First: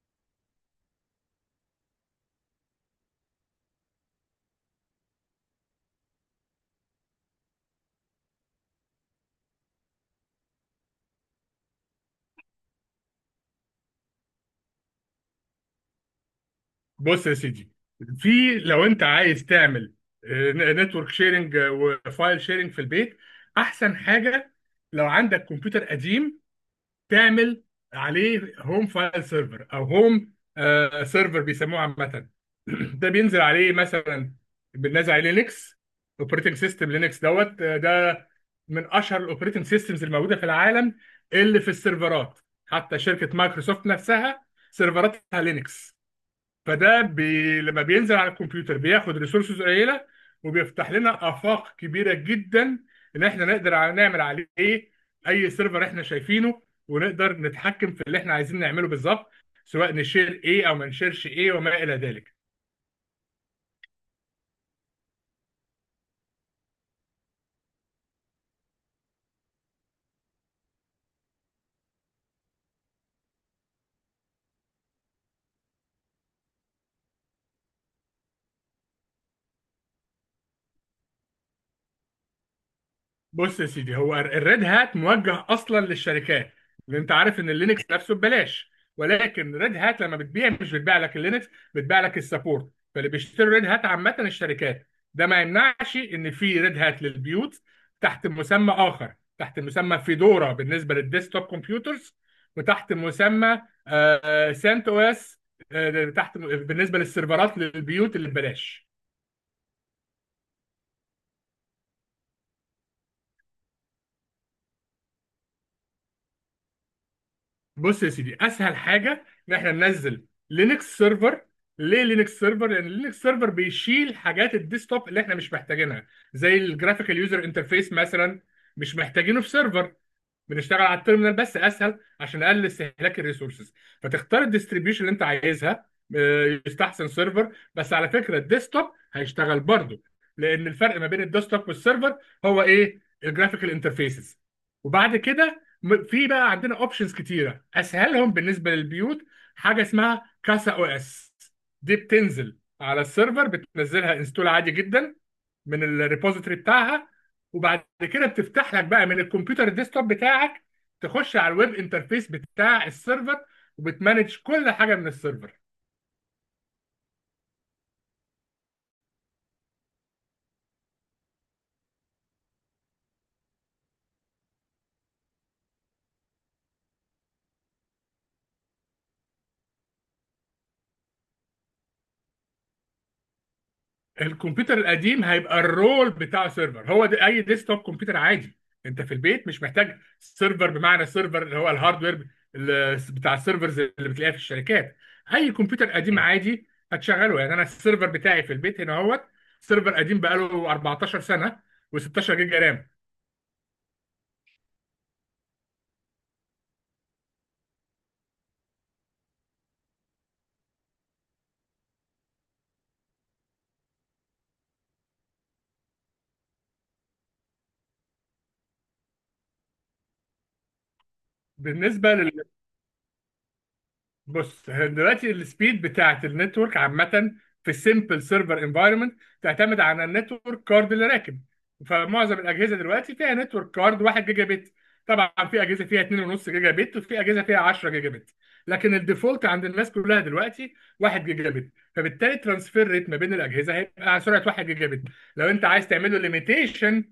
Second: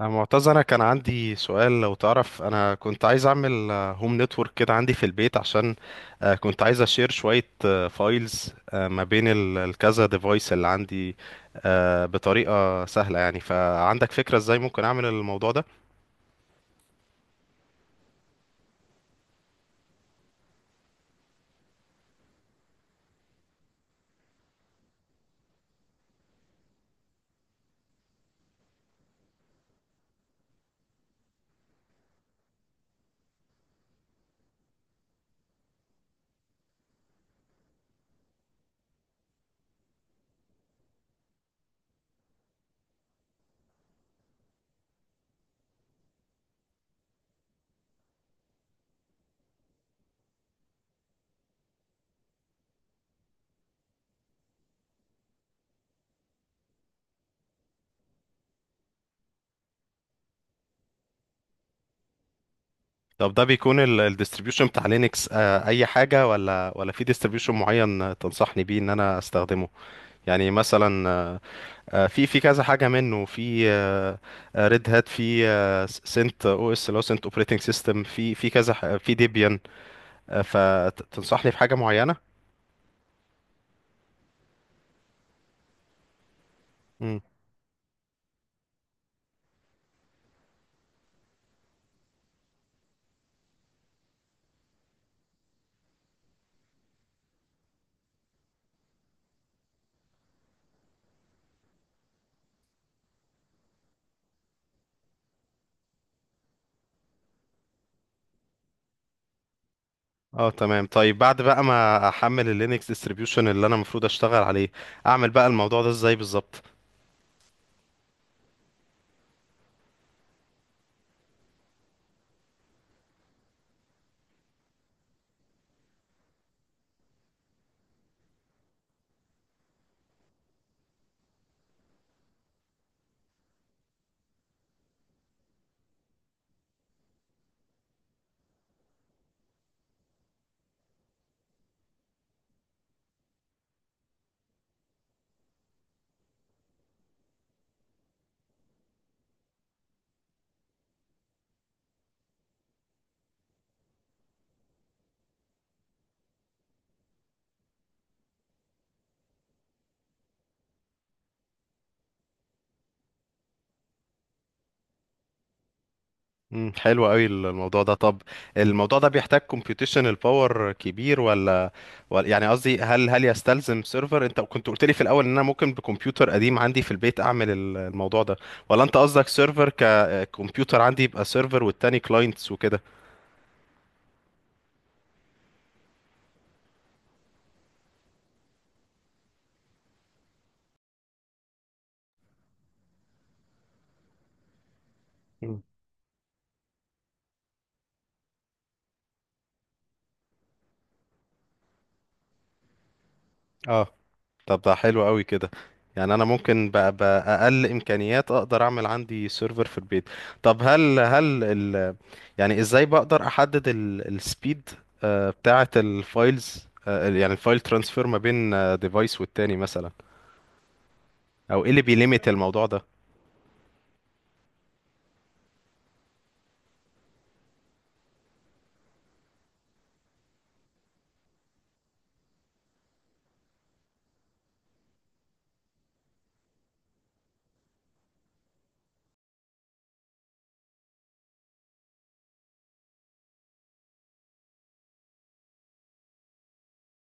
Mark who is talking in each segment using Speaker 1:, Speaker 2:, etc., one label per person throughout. Speaker 1: أنا معتز، أنا كان عندي سؤال لو تعرف. أنا كنت عايز أعمل هوم نتورك كده عندي في البيت عشان كنت عايز أشير شوية فايلز ما بين الكذا ديفايس اللي عندي، بطريقة سهلة. يعني فعندك فكرة إزاي ممكن أعمل الموضوع ده؟
Speaker 2: بص يا سيدي، في لو انت عايز تعمل نتورك شيرنج وفايل شيرنج في البيت، احسن حاجه لو عندك كمبيوتر قديم تعمل عليه هوم فايل سيرفر او هوم سيرفر بيسموه عامه. ده بينزل عليه مثلا، بننزل عليه لينكس اوبريتنج سيستم. لينكس دوت آه، ده من اشهر الاوبريتنج سيستمز الموجوده في العالم اللي في السيرفرات. حتى شركه مايكروسوفت نفسها سيرفراتها لينكس. لما بينزل على الكمبيوتر بياخد ريسورسز قليله، وبيفتح لنا افاق كبيره جدا ان احنا نقدر نعمل عليه اي سيرفر احنا شايفينه، ونقدر نتحكم في اللي احنا عايزين نعمله بالظبط، سواء نشير ايه او ما نشيرش ايه وما الى ذلك.
Speaker 1: طب ده بيكون الديستريبيوشن بتاع لينكس أي حاجة ولا في ديستريبيوشن معين تنصحني بيه إن أنا أستخدمه؟ يعني مثلا، في كذا حاجه منه، في ريد هات، في سنت او اس اللي هو سنت اوبريتنج سيستم، في في ديبيان. فتنصحني في حاجه معينه؟
Speaker 2: بص يا سيدي، هو الريد هات موجه اصلا للشركات، لان انت
Speaker 1: مم.
Speaker 2: عارف ان اللينكس نفسه ببلاش. ولكن ريد هات لما بتبيع مش بتبيع لك اللينكس، بتبيع لك السبورت. فاللي بيشتري ريد هات عامه الشركات. ده ما يمنعش ان في ريد هات للبيوت تحت مسمى اخر، تحت مسمى فيدورا بالنسبه للديسكتوب كمبيوترز، وتحت مسمى سانت او اس تحت بالنسبه للسيرفرات للبيوت اللي ببلاش.
Speaker 1: اه تمام. طيب بعد بقى ما احمل اللينكس ديستريبيوشن اللي انا المفروض اشتغل عليه، اعمل بقى الموضوع ده ازاي بالظبط؟
Speaker 2: بص يا سيدي، اسهل حاجه ان احنا ننزل لينكس سيرفر. ليه لينكس سيرفر؟ لان لينكس سيرفر بيشيل حاجات الديسktop اللي احنا مش محتاجينها زي الجرافيكال يوزر انترفيس مثلا، مش محتاجينه في سيرفر. بنشتغل على التيرمينال بس، اسهل عشان نقلل استهلاك الريسورسز. فتختار الديستريبيوشن اللي انت عايزها، يستحسن سيرفر، بس على فكره الديسktop هيشتغل برضه، لان الفرق ما بين الديسktop والسيرفر هو ايه؟ الجرافيكال انترفيسز. وبعد كده في بقى عندنا اوبشنز كتيره، اسهلهم بالنسبه للبيوت حاجه اسمها كاسا او اس. دي بتنزل على السيرفر، بتنزلها انستول عادي جدا من الريبوزيتوري بتاعها، وبعد كده بتفتح لك بقى من الكمبيوتر الديسكتوب بتاعك، تخش على الويب انترفيس بتاع السيرفر، وبتمانج كل حاجه من السيرفر.
Speaker 1: مم، حلو قوي الموضوع ده. طب الموضوع ده بيحتاج computational power كبير ولا يعني قصدي، هل يستلزم سيرفر؟ انت كنت قلت لي في الاول ان انا ممكن بكمبيوتر قديم عندي في البيت اعمل الموضوع ده، ولا انت قصدك سيرفر ككمبيوتر عندي يبقى سيرفر والتاني كلاينتس وكده؟
Speaker 2: الكمبيوتر القديم هيبقى الرول بتاع سيرفر، هو ده اي ديسكتوب كمبيوتر عادي. انت في البيت مش محتاج سيرفر بمعنى سيرفر، اللي هو الهاردوير بتاع السيرفرز اللي بتلاقيها في الشركات. اي
Speaker 1: مم.
Speaker 2: كمبيوتر قديم عادي هتشغله. يعني انا السيرفر بتاعي في البيت هنا اهوت، سيرفر قديم بقاله 14 سنه و16 جيجا رام.
Speaker 1: اه. طب ده حلو قوي كده. يعني انا ممكن باقل امكانيات اقدر اعمل عندي سيرفر في البيت. طب هل يعني ازاي بقدر احدد السبيد بتاعة الفايلز، يعني الفايل ترانسفير ما بين ديفايس والتاني مثلا؟ او ايه اللي
Speaker 2: بالنسبه
Speaker 1: بيليميت الموضوع ده؟
Speaker 2: بص، هي دلوقتي السبيد بتاعت النتورك عامة في السيمبل سيرفر انفايرمنت تعتمد على النتورك كارد اللي راكب. فمعظم الأجهزة دلوقتي فيها نتورك كارد 1 جيجا بت. طبعا في أجهزة فيها 2.5 جيجا بت، وفي أجهزة فيها 10 جيجا بت. لكن الديفولت عند الناس كلها دلوقتي 1 جيجا بت. فبالتالي ترانسفير ريت ما بين الأجهزة هيبقى على سرعة 1 جيجا بت. لو أنت عايز تعمله ليميتيشن،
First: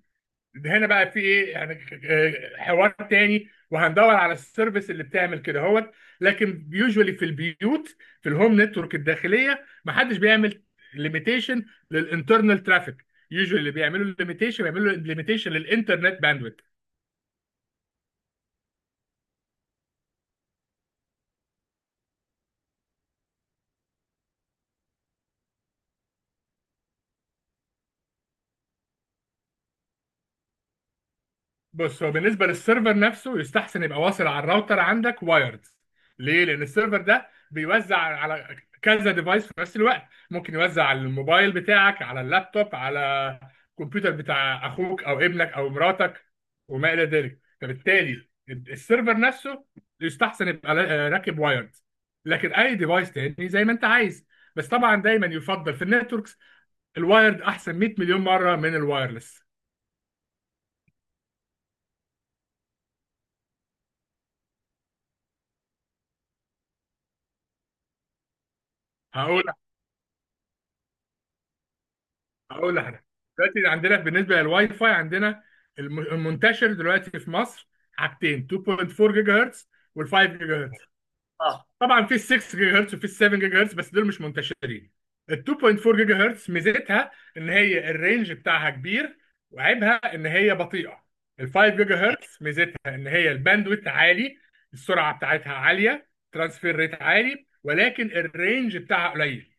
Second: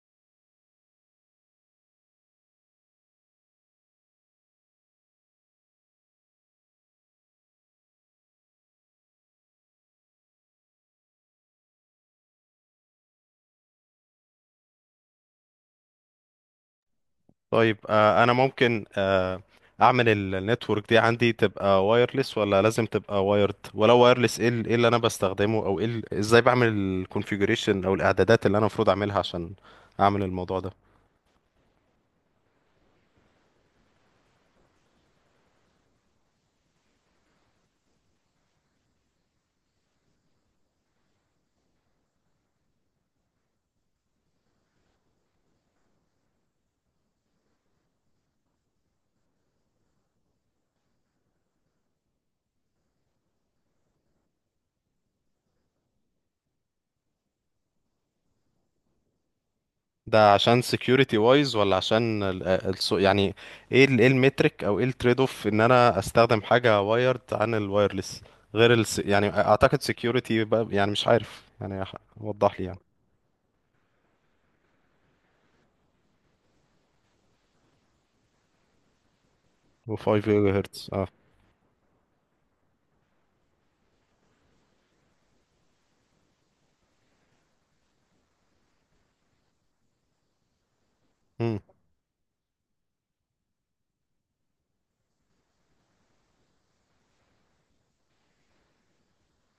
Speaker 2: ده هنا بقى في ايه يعني؟ حوار تاني، وهندور على السيرفيس اللي بتعمل كده هوت. لكن يوجوالي في البيوت، في الهوم نتورك الداخليه، ما حدش بيعمل ليميتيشن للانترنال ترافيك. يوجوالي اللي بيعملوا ليميتيشن بيعملوا ليميتيشن للانترنت باندويث.
Speaker 1: طيب انا ممكن اعمل النتورك دي عندي تبقى وايرلس ولا لازم تبقى وايرد؟ ولو وايرلس، ايه إيه اللي انا بستخدمه؟ او ايه ازاي بعمل الكونفيجريشن او الاعدادات اللي انا المفروض اعملها عشان اعمل الموضوع ده؟
Speaker 2: بص، هو بالنسبه للسيرفر نفسه يستحسن يبقى واصل على الراوتر عندك وايرد. ليه؟ لان السيرفر ده بيوزع على كذا ديفايس في نفس الوقت. ممكن يوزع على الموبايل بتاعك، على اللابتوب، على الكمبيوتر بتاع اخوك او ابنك او مراتك وما الى ذلك. فبالتالي السيرفر نفسه يستحسن يبقى راكب وايرد. لكن اي ديفايس تاني زي ما انت عايز. بس طبعا دايما يفضل في النتوركس، الوايرد احسن 100 مليون مره من الوايرلس.
Speaker 1: ده عشان security وايز ولا عشان ال ال يعني ايه ايه المترك او ايه التريد اوف ان انا استخدم حاجة وايرد عن الوايرلس؟ غير ال، يعني
Speaker 2: هقول
Speaker 1: اعتقد security بقى، يعني مش عارف، يعني وضح لي
Speaker 2: هقول
Speaker 1: يعني.
Speaker 2: لك، دلوقتي عندنا بالنسبه للواي فاي، عندنا المنتشر دلوقتي في مصر حاجتين: 2.4 جيجا هرتز
Speaker 1: و5
Speaker 2: وال5
Speaker 1: جيجا
Speaker 2: جيجا.
Speaker 1: هرتز، اه.
Speaker 2: اه، طبعا في ال 6 جيجا هرتز وفي ال 7 جيجا هرتز، بس دول مش منتشرين. ال 2.4 جيجا هرتز ميزتها ان هي الرينج بتاعها كبير، وعيبها ان هي بطيئه. ال
Speaker 1: امم.
Speaker 2: 5 جيجا هرتز ميزتها ان هي الباندويت عالي، السرعه بتاعتها عاليه، ترانسفير ريت عالي، ولكن الرينج بتاعها قليل.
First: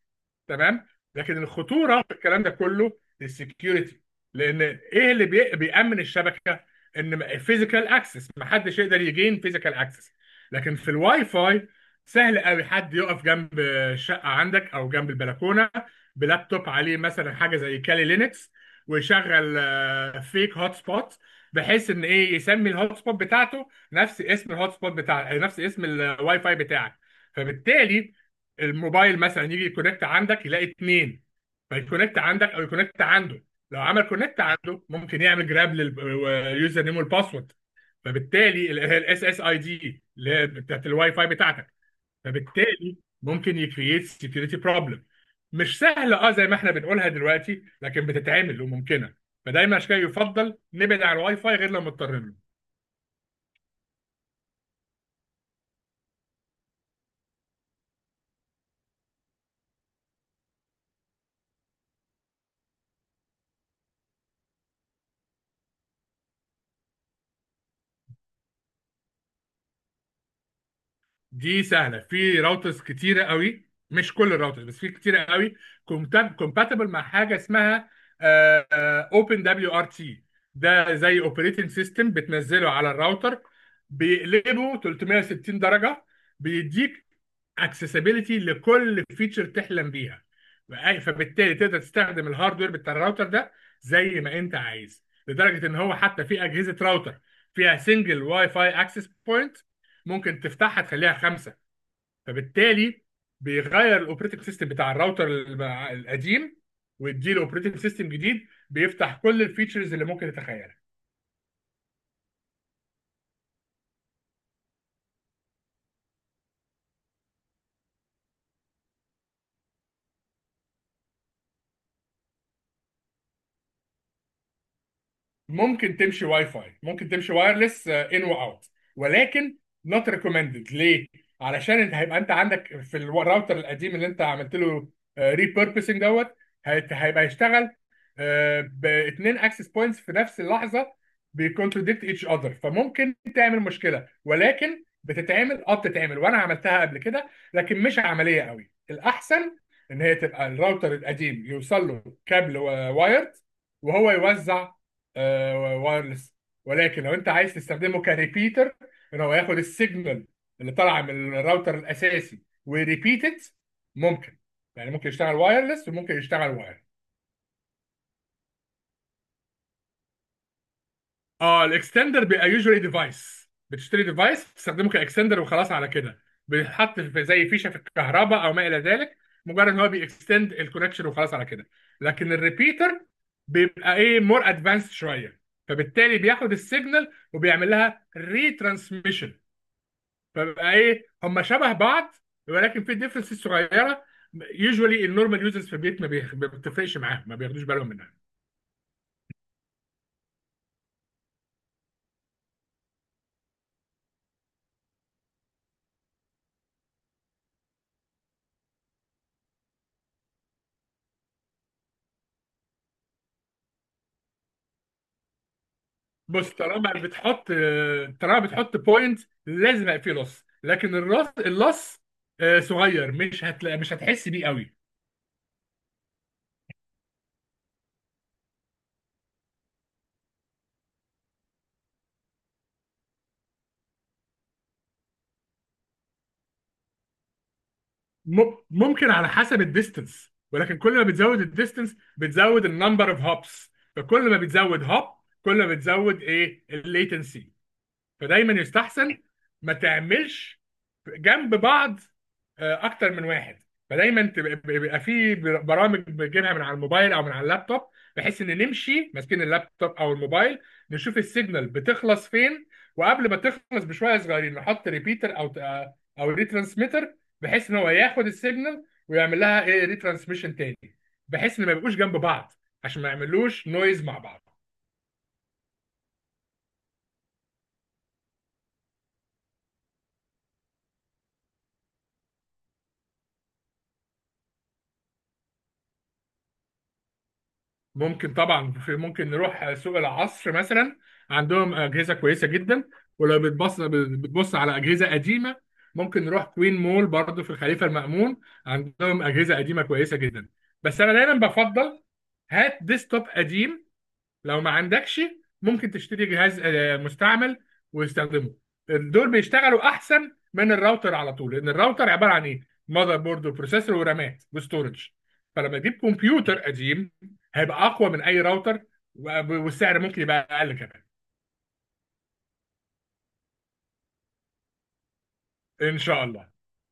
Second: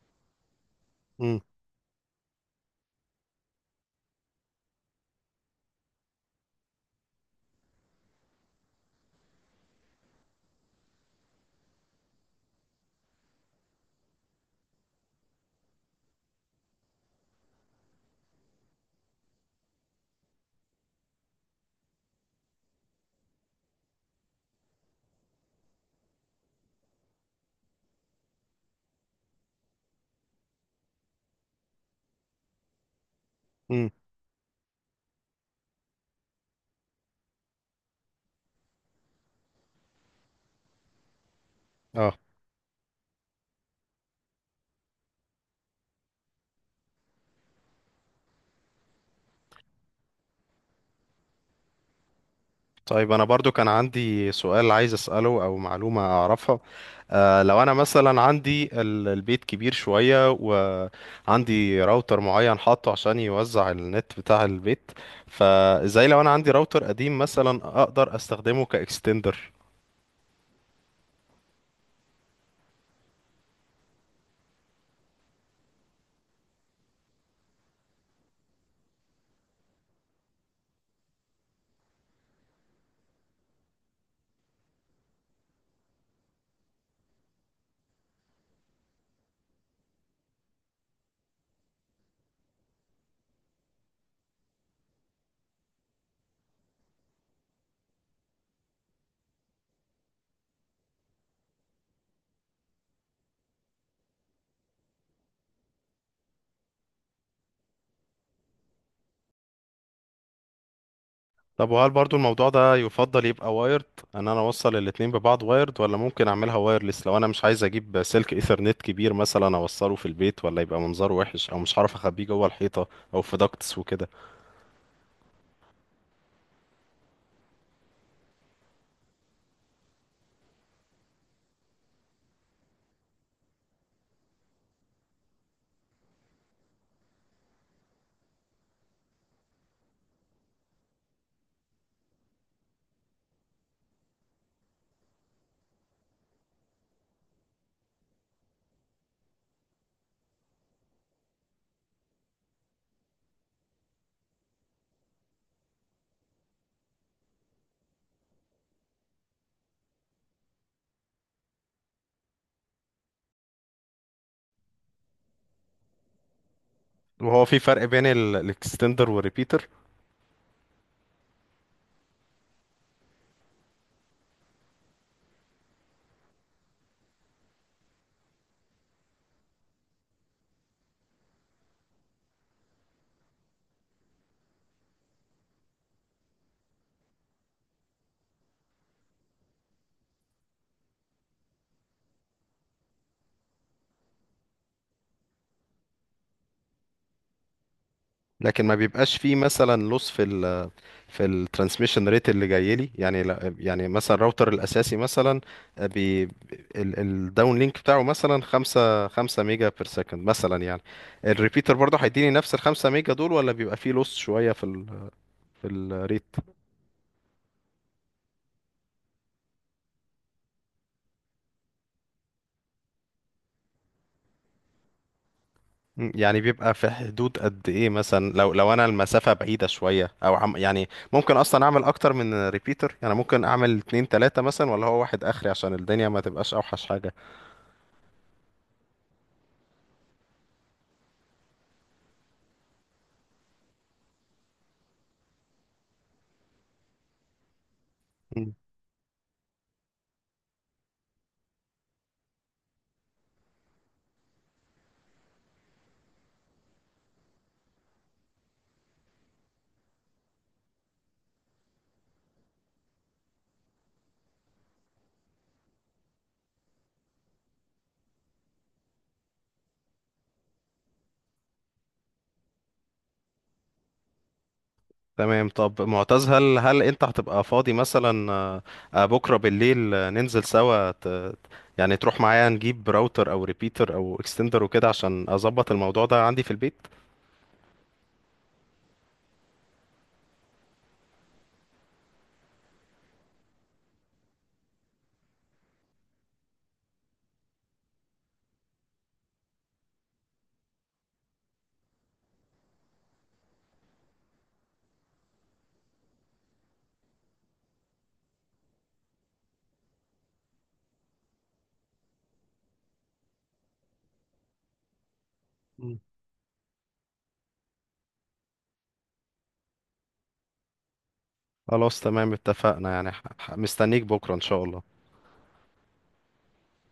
Speaker 2: تمام. لكن
Speaker 1: امم.
Speaker 2: الخطوره في الكلام ده كله السكيورتي. لان ايه اللي بيأمن الشبكه؟ ان فيزيكال اكسس محدش يقدر يجين فيزيكال اكسس. لكن في الواي فاي سهل قوي حد يقف جنب الشقه عندك او جنب البلكونه بلابتوب عليه مثلا حاجه زي كالي لينكس، ويشغل فيك هوت سبوت، بحيث ان ايه، يسمي الهوت سبوت بتاعته نفس اسم الهوت سبوت بتاع نفس اسم الواي فاي بتاعك. فبالتالي الموبايل مثلا يجي يكونكت عندك يلاقي اتنين، فيكونكت عندك او يكونكت عنده. لو
Speaker 1: امم.
Speaker 2: عمل كونكت عنده ممكن يعمل جراب لليوزر نيم والباسورد، فبالتالي الاس اس اي دي اللي هي بتاعت الواي فاي بتاعتك.
Speaker 1: اه.
Speaker 2: فبالتالي ممكن يكريت سكيورتي بروبلم. مش سهله اه زي ما احنا بنقولها دلوقتي، لكن بتتعمل وممكنه. فدايما عشان كده يفضل نبعد عن الواي فاي غير لما مضطرين له.
Speaker 1: طيب انا برضو كان عندي سؤال عايز اساله او معلومه اعرفها. آه، لو انا مثلا عندي البيت كبير شويه وعندي راوتر معين حاطه عشان يوزع النت بتاع البيت، فازاي لو انا عندي راوتر قديم مثلا اقدر استخدمه كاكستندر؟
Speaker 2: دي سهله، في راوترز كتيره قوي، مش كل الراوترز بس في كتيره قوي كومباتبل مع حاجه اسمها اوبن دبليو ار تي. ده زي اوبريتنج سيستم بتنزله على الراوتر، بيقلبه 360 درجه، بيديك اكسسبيليتي لكل فيتشر تحلم بيها. فبالتالي تقدر تستخدم الهاردوير بتاع الراوتر ده زي ما انت عايز، لدرجه ان هو حتى في اجهزه راوتر فيها سنجل واي فاي اكسس بوينت ممكن تفتحها تخليها خمسه. فبالتالي بيغير الاوبريتنج سيستم بتاع الراوتر القديم، ويديله اوبريتنج سيستم جديد بيفتح كل الفيتشرز اللي ممكن تتخيلها.
Speaker 1: طب وهل برضو الموضوع ده يفضل يبقى وايرد؟ ان انا اوصل الاتنين ببعض وايرد ولا ممكن اعملها وايرلس؟ لو انا مش عايز اجيب سلك ايثرنت كبير مثلا اوصله في البيت ولا يبقى منظره وحش، او مش هعرف اخبيه جوه الحيطه او في داكتس وكده.
Speaker 2: ممكن تمشي واي فاي، ممكن تمشي وايرلس ان واوت، ولكن نوت ريكومندد. ليه؟ علشان انت هيبقى انت عندك في الراوتر القديم اللي انت عملت له ريبيربسنج هيبقى يشتغل باثنين اكسس بوينتس في نفس اللحظه، بيكونتراديكت ايتش اذر، فممكن تعمل مشكله. ولكن بتتعمل، اه بتتعمل، وانا عملتها قبل كده، لكن مش عمليه قوي. الاحسن ان هي تبقى الراوتر القديم يوصل له كابل وايرد، وهو يوزع وايرلس. ولكن لو انت عايز تستخدمه كريبيتر، ان هو ياخد السيجنال اللي طالعه من الراوتر الاساسي وريبيتد، ممكن. يعني ممكن يشتغل وايرلس وممكن يشتغل واير.
Speaker 1: وهو في فرق بين الاكستندر والريبيتر؟
Speaker 2: اه، الاكستندر بيبقى يوجوالي ديفايس، بتشتري ديفايس بتستخدمه كاكستندر وخلاص على كده، بيتحط في زي فيشه في الكهرباء او ما الى ذلك. مجرد ان هو بيكستند الكونكشن وخلاص على كده. لكن الريبيتر بيبقى ايه؟ مور ادفانسد شويه. فبالتالي بياخد السيجنال وبيعمل لها ريترانسميشن. فبقى ايه؟ هم شبه بعض، ولكن في ديفرنسز صغيره. يوجوالي النورمال يوزرز في البيت ما بتفرقش معاهم، ما بياخدوش بالهم منها.
Speaker 1: لكن ما بيبقاش فيه مثلا لوس في في الترانسميشن ريت اللي جاي لي؟ يعني يعني مثلا الراوتر الاساسي مثلا، بي الداون لينك بتاعه مثلا 5 5 ميجا بير سكند مثلا، يعني الريبيتر برضه هيديني نفس ال 5 ميجا دول ولا بيبقى فيه لوس شويه في في الريت؟
Speaker 2: بص، طالما بتحط بوينت لازم يبقى فيه لص، لكن الراس اللص صغير، مش هتلاقي، مش هتحس بيه قوي.
Speaker 1: مم، يعني بيبقى في حدود قد ايه مثلا؟ لو انا المسافة بعيدة شوية او عم، يعني ممكن اصلا اعمل اكتر من ريبيتر؟ يعني ممكن اعمل اتنين تلاتة مثلا ولا هو واحد اخري عشان الدنيا ما تبقاش اوحش حاجة؟
Speaker 2: ممكن، على حسب الديستنس. ولكن كل ما بتزود الديستنس بتزود النمبر اوف هوبس. فكل ما بتزود هوب، كل ما بتزود ايه؟ الليتنسي.
Speaker 1: مم.
Speaker 2: فدايما يستحسن ما تعملش جنب بعض اكتر من واحد. فدايما بيبقى في برامج بنجيبها من على الموبايل او من على اللابتوب، بحيث ان نمشي ماسكين اللابتوب او الموبايل، نشوف السيجنال بتخلص فين، وقبل ما تخلص بشويه صغيرين نحط ريبيتر او ريترانسميتر، بحيث ان هو ياخد السيجنال ويعمل لها ايه، ريترانسميشن تاني، بحيث ان ما يبقوش جنب بعض عشان ما يعملوش نويز مع بعض.
Speaker 1: تمام. طب معتز، هل انت هتبقى فاضي مثلا، بكرة بالليل؟ ننزل سوا يعني تروح معايا نجيب راوتر او ريبيتر او اكستندر وكده عشان اظبط الموضوع ده عندي في البيت؟
Speaker 2: ممكن طبعا، ممكن نروح سوق العصر مثلا، عندهم اجهزه كويسه جدا. ولو بتبص على اجهزه قديمه، ممكن نروح كوين مول برضو في الخليفه المأمون، عندهم اجهزه قديمه كويسه جدا. بس انا دايما بفضل هات ديسكتوب قديم. لو ما عندكش ممكن تشتري جهاز مستعمل وتستخدمه. دول بيشتغلوا احسن من الراوتر على طول، لان الراوتر عباره عن ايه؟ ماذر بورد وبروسيسور ورامات وستورج. فلما تجيب
Speaker 1: مم.
Speaker 2: كمبيوتر قديم هيبقى اقوى من اي راوتر، والسعر ممكن يبقى اقل كمان.
Speaker 1: خلاص، تمام، اتفقنا. يعني مستنيك بكرة ان شاء الله.
Speaker 2: ان شاء الله.